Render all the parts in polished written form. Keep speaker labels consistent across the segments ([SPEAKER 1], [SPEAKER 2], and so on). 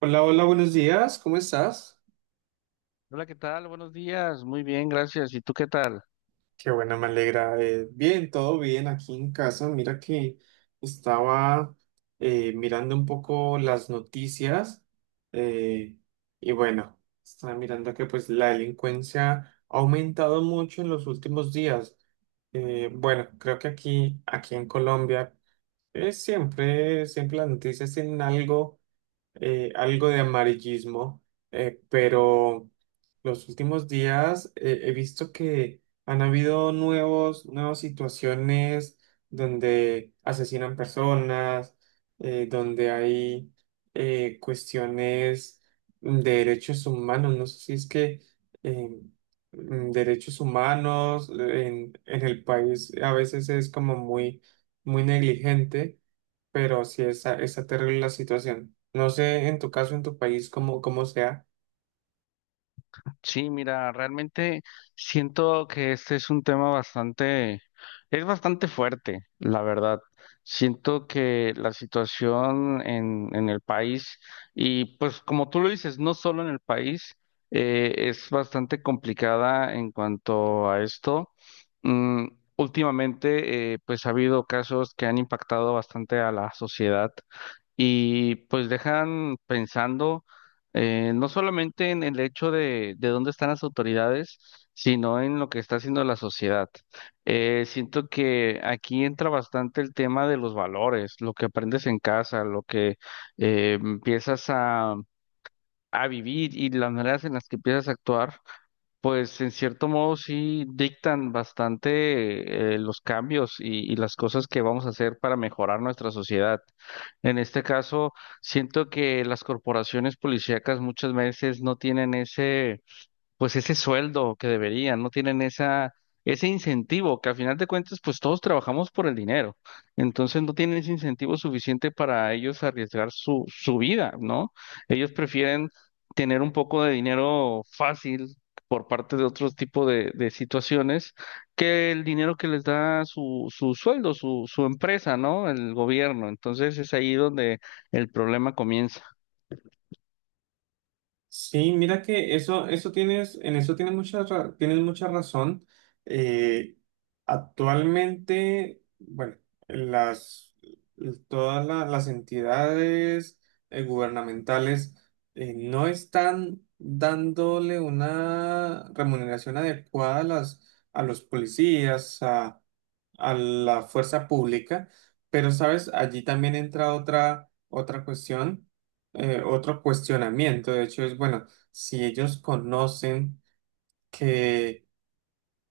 [SPEAKER 1] Hola, hola, buenos días, ¿cómo estás?
[SPEAKER 2] Hola, ¿qué tal? Buenos días. Muy bien, gracias. ¿Y tú qué tal?
[SPEAKER 1] Qué bueno, me alegra. Bien, todo bien aquí en casa. Mira que estaba mirando un poco las noticias eh, y bueno, estaba mirando que pues la delincuencia ha aumentado mucho en los últimos días. Bueno, creo que aquí en Colombia siempre las noticias tienen algo, algo de amarillismo, pero los últimos días he visto que han habido nuevas situaciones donde asesinan personas, donde hay cuestiones de derechos humanos. No sé si es que eh, derechos humanos en el país a veces es como muy negligente, pero sí está terrible la situación. No sé en tu caso, en tu país, cómo sea.
[SPEAKER 2] Sí, mira, realmente siento que este es un tema es bastante fuerte, la verdad. Siento que la situación en el país, y pues como tú lo dices, no solo en el país, es bastante complicada en cuanto a esto. Mm, últimamente, pues ha habido casos que han impactado bastante a la sociedad y pues dejan pensando. No solamente en el hecho de dónde están las autoridades, sino en lo que está haciendo la sociedad. Siento que aquí entra bastante el tema de los valores, lo que aprendes en casa, lo que empiezas a vivir y las maneras en las que empiezas a actuar pues en cierto modo sí dictan bastante los cambios y las cosas que vamos a hacer para mejorar nuestra sociedad. En este caso, siento que las corporaciones policíacas muchas veces no tienen ese pues ese sueldo que deberían, no tienen ese incentivo, que al final de cuentas, pues todos trabajamos por el dinero. Entonces no tienen ese incentivo suficiente para ellos arriesgar su vida, ¿no? Ellos prefieren tener un poco de dinero fácil por parte de otro tipo de situaciones que el dinero que les da su sueldo, su empresa, ¿no? El gobierno. Entonces es ahí donde el problema comienza.
[SPEAKER 1] Sí, mira que eso tienes, en eso tienes mucha, tienes mucha razón. Eh, Actualmente, bueno, las, todas las entidades gubernamentales no están dándole una remuneración adecuada a las, a los policías, a la fuerza pública, pero sabes, allí también entra otra cuestión, otro cuestionamiento, de hecho, es, bueno, si ellos conocen que,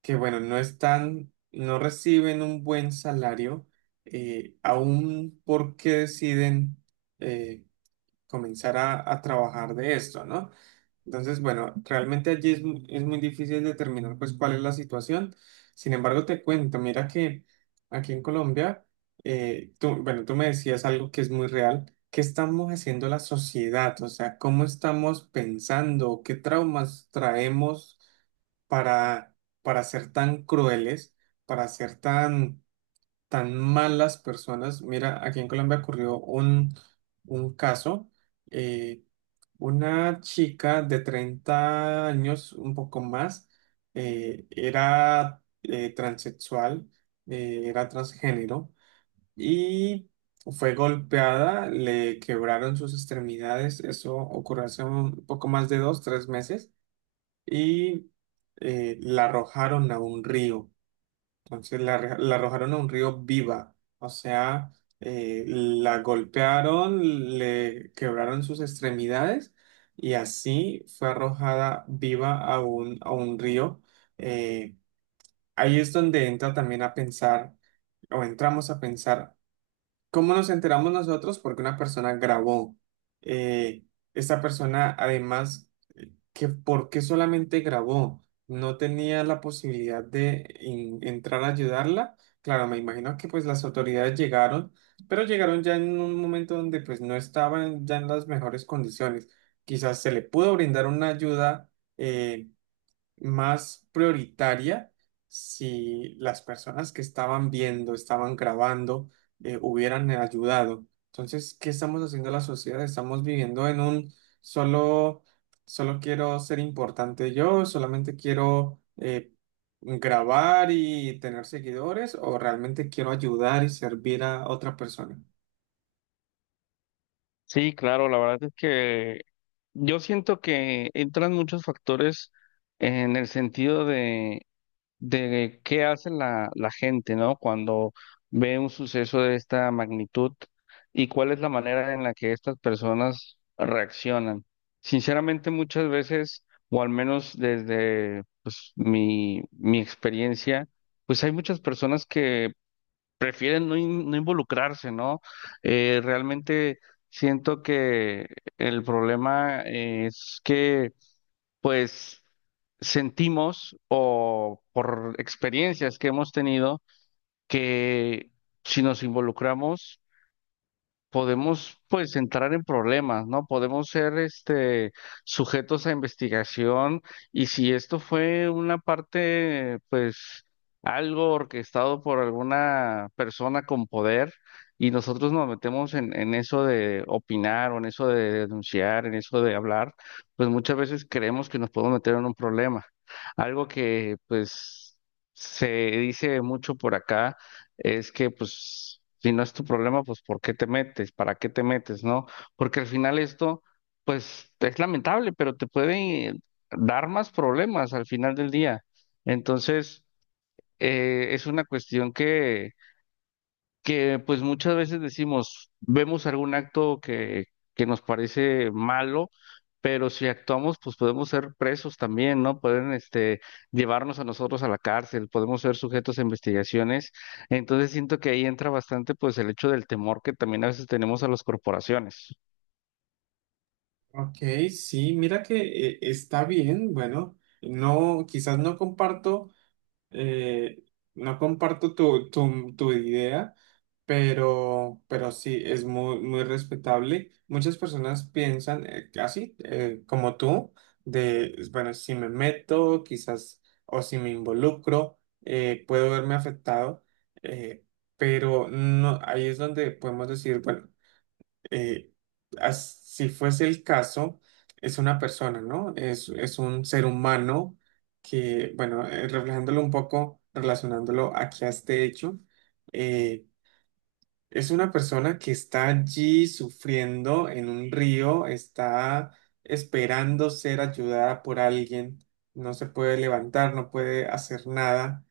[SPEAKER 1] que bueno, no reciben un buen salario, aún por qué deciden, eh, comenzar a trabajar de esto, ¿no? Entonces, bueno, realmente allí es, es muy difícil determinar pues cuál es la situación. Sin embargo, te cuento, mira que aquí en Colombia, tú, bueno, tú me decías algo que es muy real. ¿Qué estamos haciendo la sociedad? O sea, ¿cómo estamos pensando? ¿Qué traumas traemos para, para ser tan crueles, para ser tan tan malas personas? Mira, aquí en Colombia ocurrió un caso. eh, una chica de 30 años, un poco más, era transexual, era transgénero y fue golpeada, le quebraron sus extremidades. Eso ocurrió hace un poco más de dos, tres meses y la arrojaron a un río. Entonces la arrojaron a un río viva, o sea, la golpearon, le quebraron sus extremidades y así fue arrojada viva a un río. Eh, Ahí es donde entra también a pensar, o entramos a pensar, ¿cómo nos enteramos nosotros? Porque una persona grabó. Eh, Esta persona además, ¿que por qué solamente grabó? No tenía la posibilidad de entrar a ayudarla. Claro, me imagino que pues las autoridades llegaron, pero llegaron ya en un momento donde pues no estaban ya en las mejores condiciones. Quizás se le pudo brindar una ayuda eh, más prioritaria si las personas que estaban viendo, estaban grabando, hubieran ayudado. Entonces, ¿qué estamos haciendo la sociedad? Estamos viviendo en un solo, solo quiero ser importante yo, solamente quiero grabar y tener seguidores, o realmente quiero ayudar y servir a otra persona.
[SPEAKER 2] Sí, claro, la verdad es que yo siento que entran muchos factores en el sentido de qué hace la gente, ¿no? Cuando ve un suceso de esta magnitud y cuál es la manera en la que estas personas reaccionan. Sinceramente, muchas veces, o al menos desde pues, mi experiencia, pues hay muchas personas que prefieren no involucrarse, ¿no? Realmente siento que el problema pues, sentimos o por experiencias que hemos tenido que si nos involucramos, podemos pues entrar en problemas, ¿no? Podemos ser este sujetos a investigación y si esto fue una parte pues algo orquestado por alguna persona con poder y nosotros nos metemos en eso de opinar o en eso de denunciar, en eso de hablar, pues muchas veces creemos que nos podemos meter en un problema. Algo que pues se dice mucho por acá es que pues si no es tu problema, pues ¿por qué te metes? ¿Para qué te metes? ¿No? Porque al final esto, pues es lamentable, pero te puede dar más problemas al final del día. Entonces, es una cuestión que pues muchas veces decimos, vemos algún acto que nos parece malo, pero si actuamos, pues podemos ser presos también, ¿no? Pueden este, llevarnos a nosotros a la cárcel, podemos ser sujetos a investigaciones. Entonces siento que ahí entra bastante pues el hecho del temor que también a veces tenemos a las corporaciones.
[SPEAKER 1] Ok, sí, mira que está bien, bueno, no, quizás no comparto. Eh, no comparto tu idea, pero sí, es muy respetable. Muchas personas piensan así, como tú, de, bueno, si me meto, quizás, o si me involucro, puedo verme afectado, eh, pero no, ahí es donde podemos decir, bueno, eh, si fuese el caso, es una persona, ¿no? Es un ser humano que, bueno, reflejándolo un poco, relacionándolo aquí a este hecho, eh, es una persona que está allí sufriendo en un río, está esperando ser ayudada por alguien, no se puede levantar, no puede hacer nada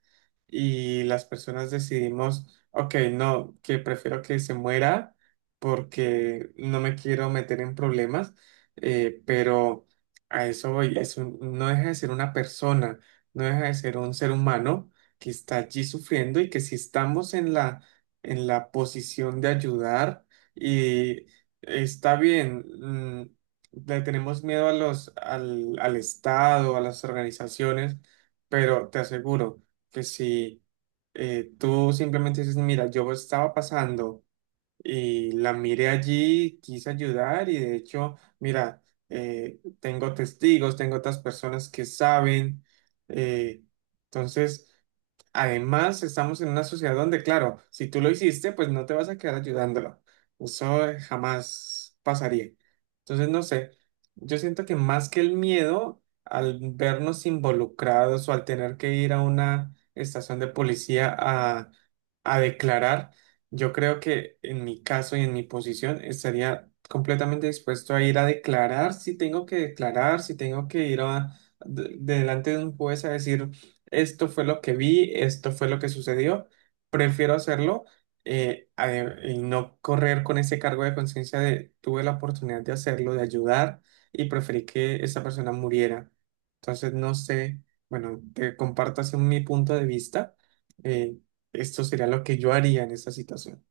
[SPEAKER 1] y las personas decidimos, ok, no, que prefiero que se muera porque no me quiero meter en problemas, pero a eso voy, no deja de ser una persona, no deja de ser un ser humano que está allí sufriendo y que si estamos en la posición de ayudar y está bien, mm, le tenemos miedo a los, al, al Estado, a las organizaciones, pero te aseguro que si tú simplemente dices, mira, yo estaba pasando y la miré allí, quise ayudar y de hecho, mira, tengo testigos, tengo otras personas que saben, eh, entonces... Además, estamos en una sociedad donde, claro, si tú lo hiciste, pues no te vas a quedar ayudándolo. Eso jamás pasaría. Entonces, no sé, yo siento que más que el miedo al vernos involucrados o al tener que ir a una estación de policía a declarar, yo creo que en mi caso y en mi posición estaría completamente dispuesto a ir a declarar si tengo que declarar, si tengo que ir delante de un juez a decir esto fue lo que vi, esto fue lo que sucedió, prefiero hacerlo eh, a- y no correr con ese cargo de conciencia de tuve la oportunidad de hacerlo, de ayudar y preferí que esa persona muriera. Entonces, no sé, bueno, te comparto así mi punto de vista, eh, esto sería lo que yo haría en esa situación.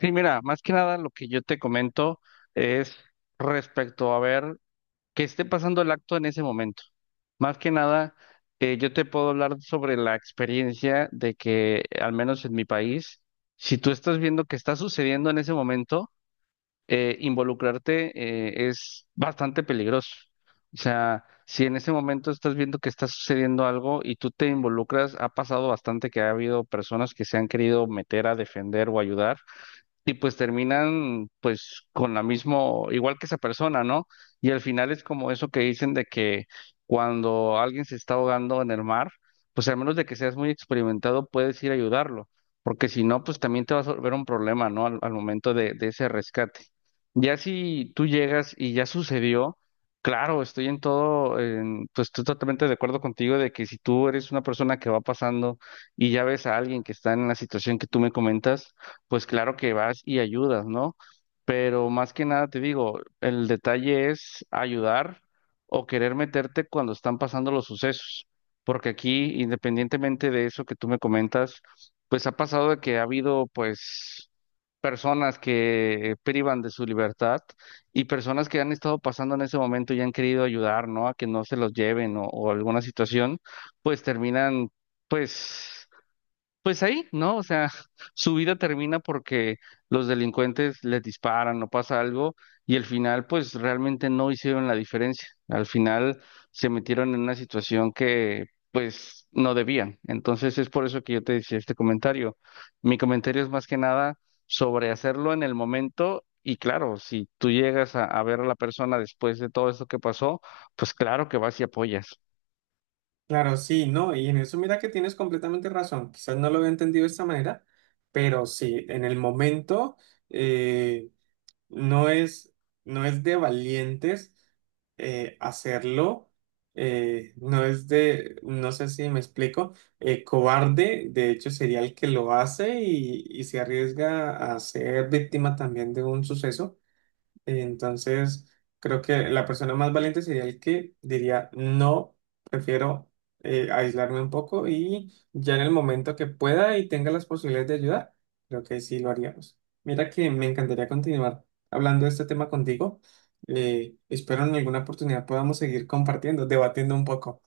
[SPEAKER 2] Sí, mira, más que nada lo que yo te comento es respecto a ver que esté pasando el acto en ese momento. Más que nada, yo te puedo hablar sobre la experiencia de que al menos en mi país, si tú estás viendo que está sucediendo en ese momento, involucrarte es bastante peligroso. O sea, si en ese momento estás viendo que está sucediendo algo y tú te involucras, ha pasado bastante que ha habido personas que se han querido meter a defender o ayudar y pues terminan pues con la mismo, igual que esa persona, ¿no? Y al final es como eso que dicen de que cuando alguien se está ahogando en el mar, pues al menos de que seas muy experimentado, puedes ir a ayudarlo, porque si no, pues también te vas a volver un problema, ¿no? Al momento de ese rescate. Ya si tú llegas y ya sucedió, claro, estoy en todo, pues estoy totalmente de acuerdo contigo de que si tú eres una persona que va pasando y ya ves a alguien que está en la situación que tú me comentas, pues claro que vas y ayudas, ¿no? Pero más que nada te digo, el detalle es ayudar o querer meterte cuando están pasando los sucesos, porque aquí, independientemente de eso que tú me comentas, pues ha pasado de que ha habido pues personas que privan de su libertad y personas que han estado pasando en ese momento y han querido ayudar, ¿no? A que no se los lleven o alguna situación, pues terminan pues pues ahí, ¿no? O sea, su vida termina porque los delincuentes les disparan o pasa algo y al final pues realmente no hicieron la diferencia. Al final se metieron en una situación que pues no debían. Entonces es por eso que yo te decía este comentario. Mi comentario es más que nada sobre hacerlo en el momento y claro, si tú llegas a ver a la persona después de todo esto que pasó, pues claro que vas y apoyas.
[SPEAKER 1] Claro, sí, no, y en eso mira que tienes completamente razón, quizás no lo había entendido de esta manera, pero sí, en el momento... eh, no no es de valientes hacerlo, no es de, no sé si me explico, cobarde, de hecho sería el que lo hace y se arriesga a ser víctima también de un suceso. Entonces, creo que la persona más valiente sería el que diría, no, prefiero aislarme un poco y ya en el momento que pueda y tenga las posibilidades de ayudar, creo que sí lo haríamos. Mira que me encantaría continuar hablando de este tema contigo. Espero en alguna oportunidad podamos seguir compartiendo, debatiendo un poco.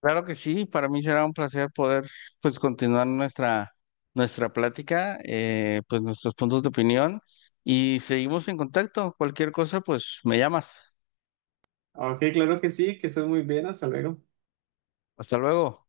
[SPEAKER 2] Claro que sí, para mí será un placer poder pues continuar nuestra plática, pues nuestros puntos de opinión y seguimos en contacto. Cualquier cosa, pues me llamas.
[SPEAKER 1] Ok, claro que sí, que estés muy bien, hasta luego.
[SPEAKER 2] Hasta luego.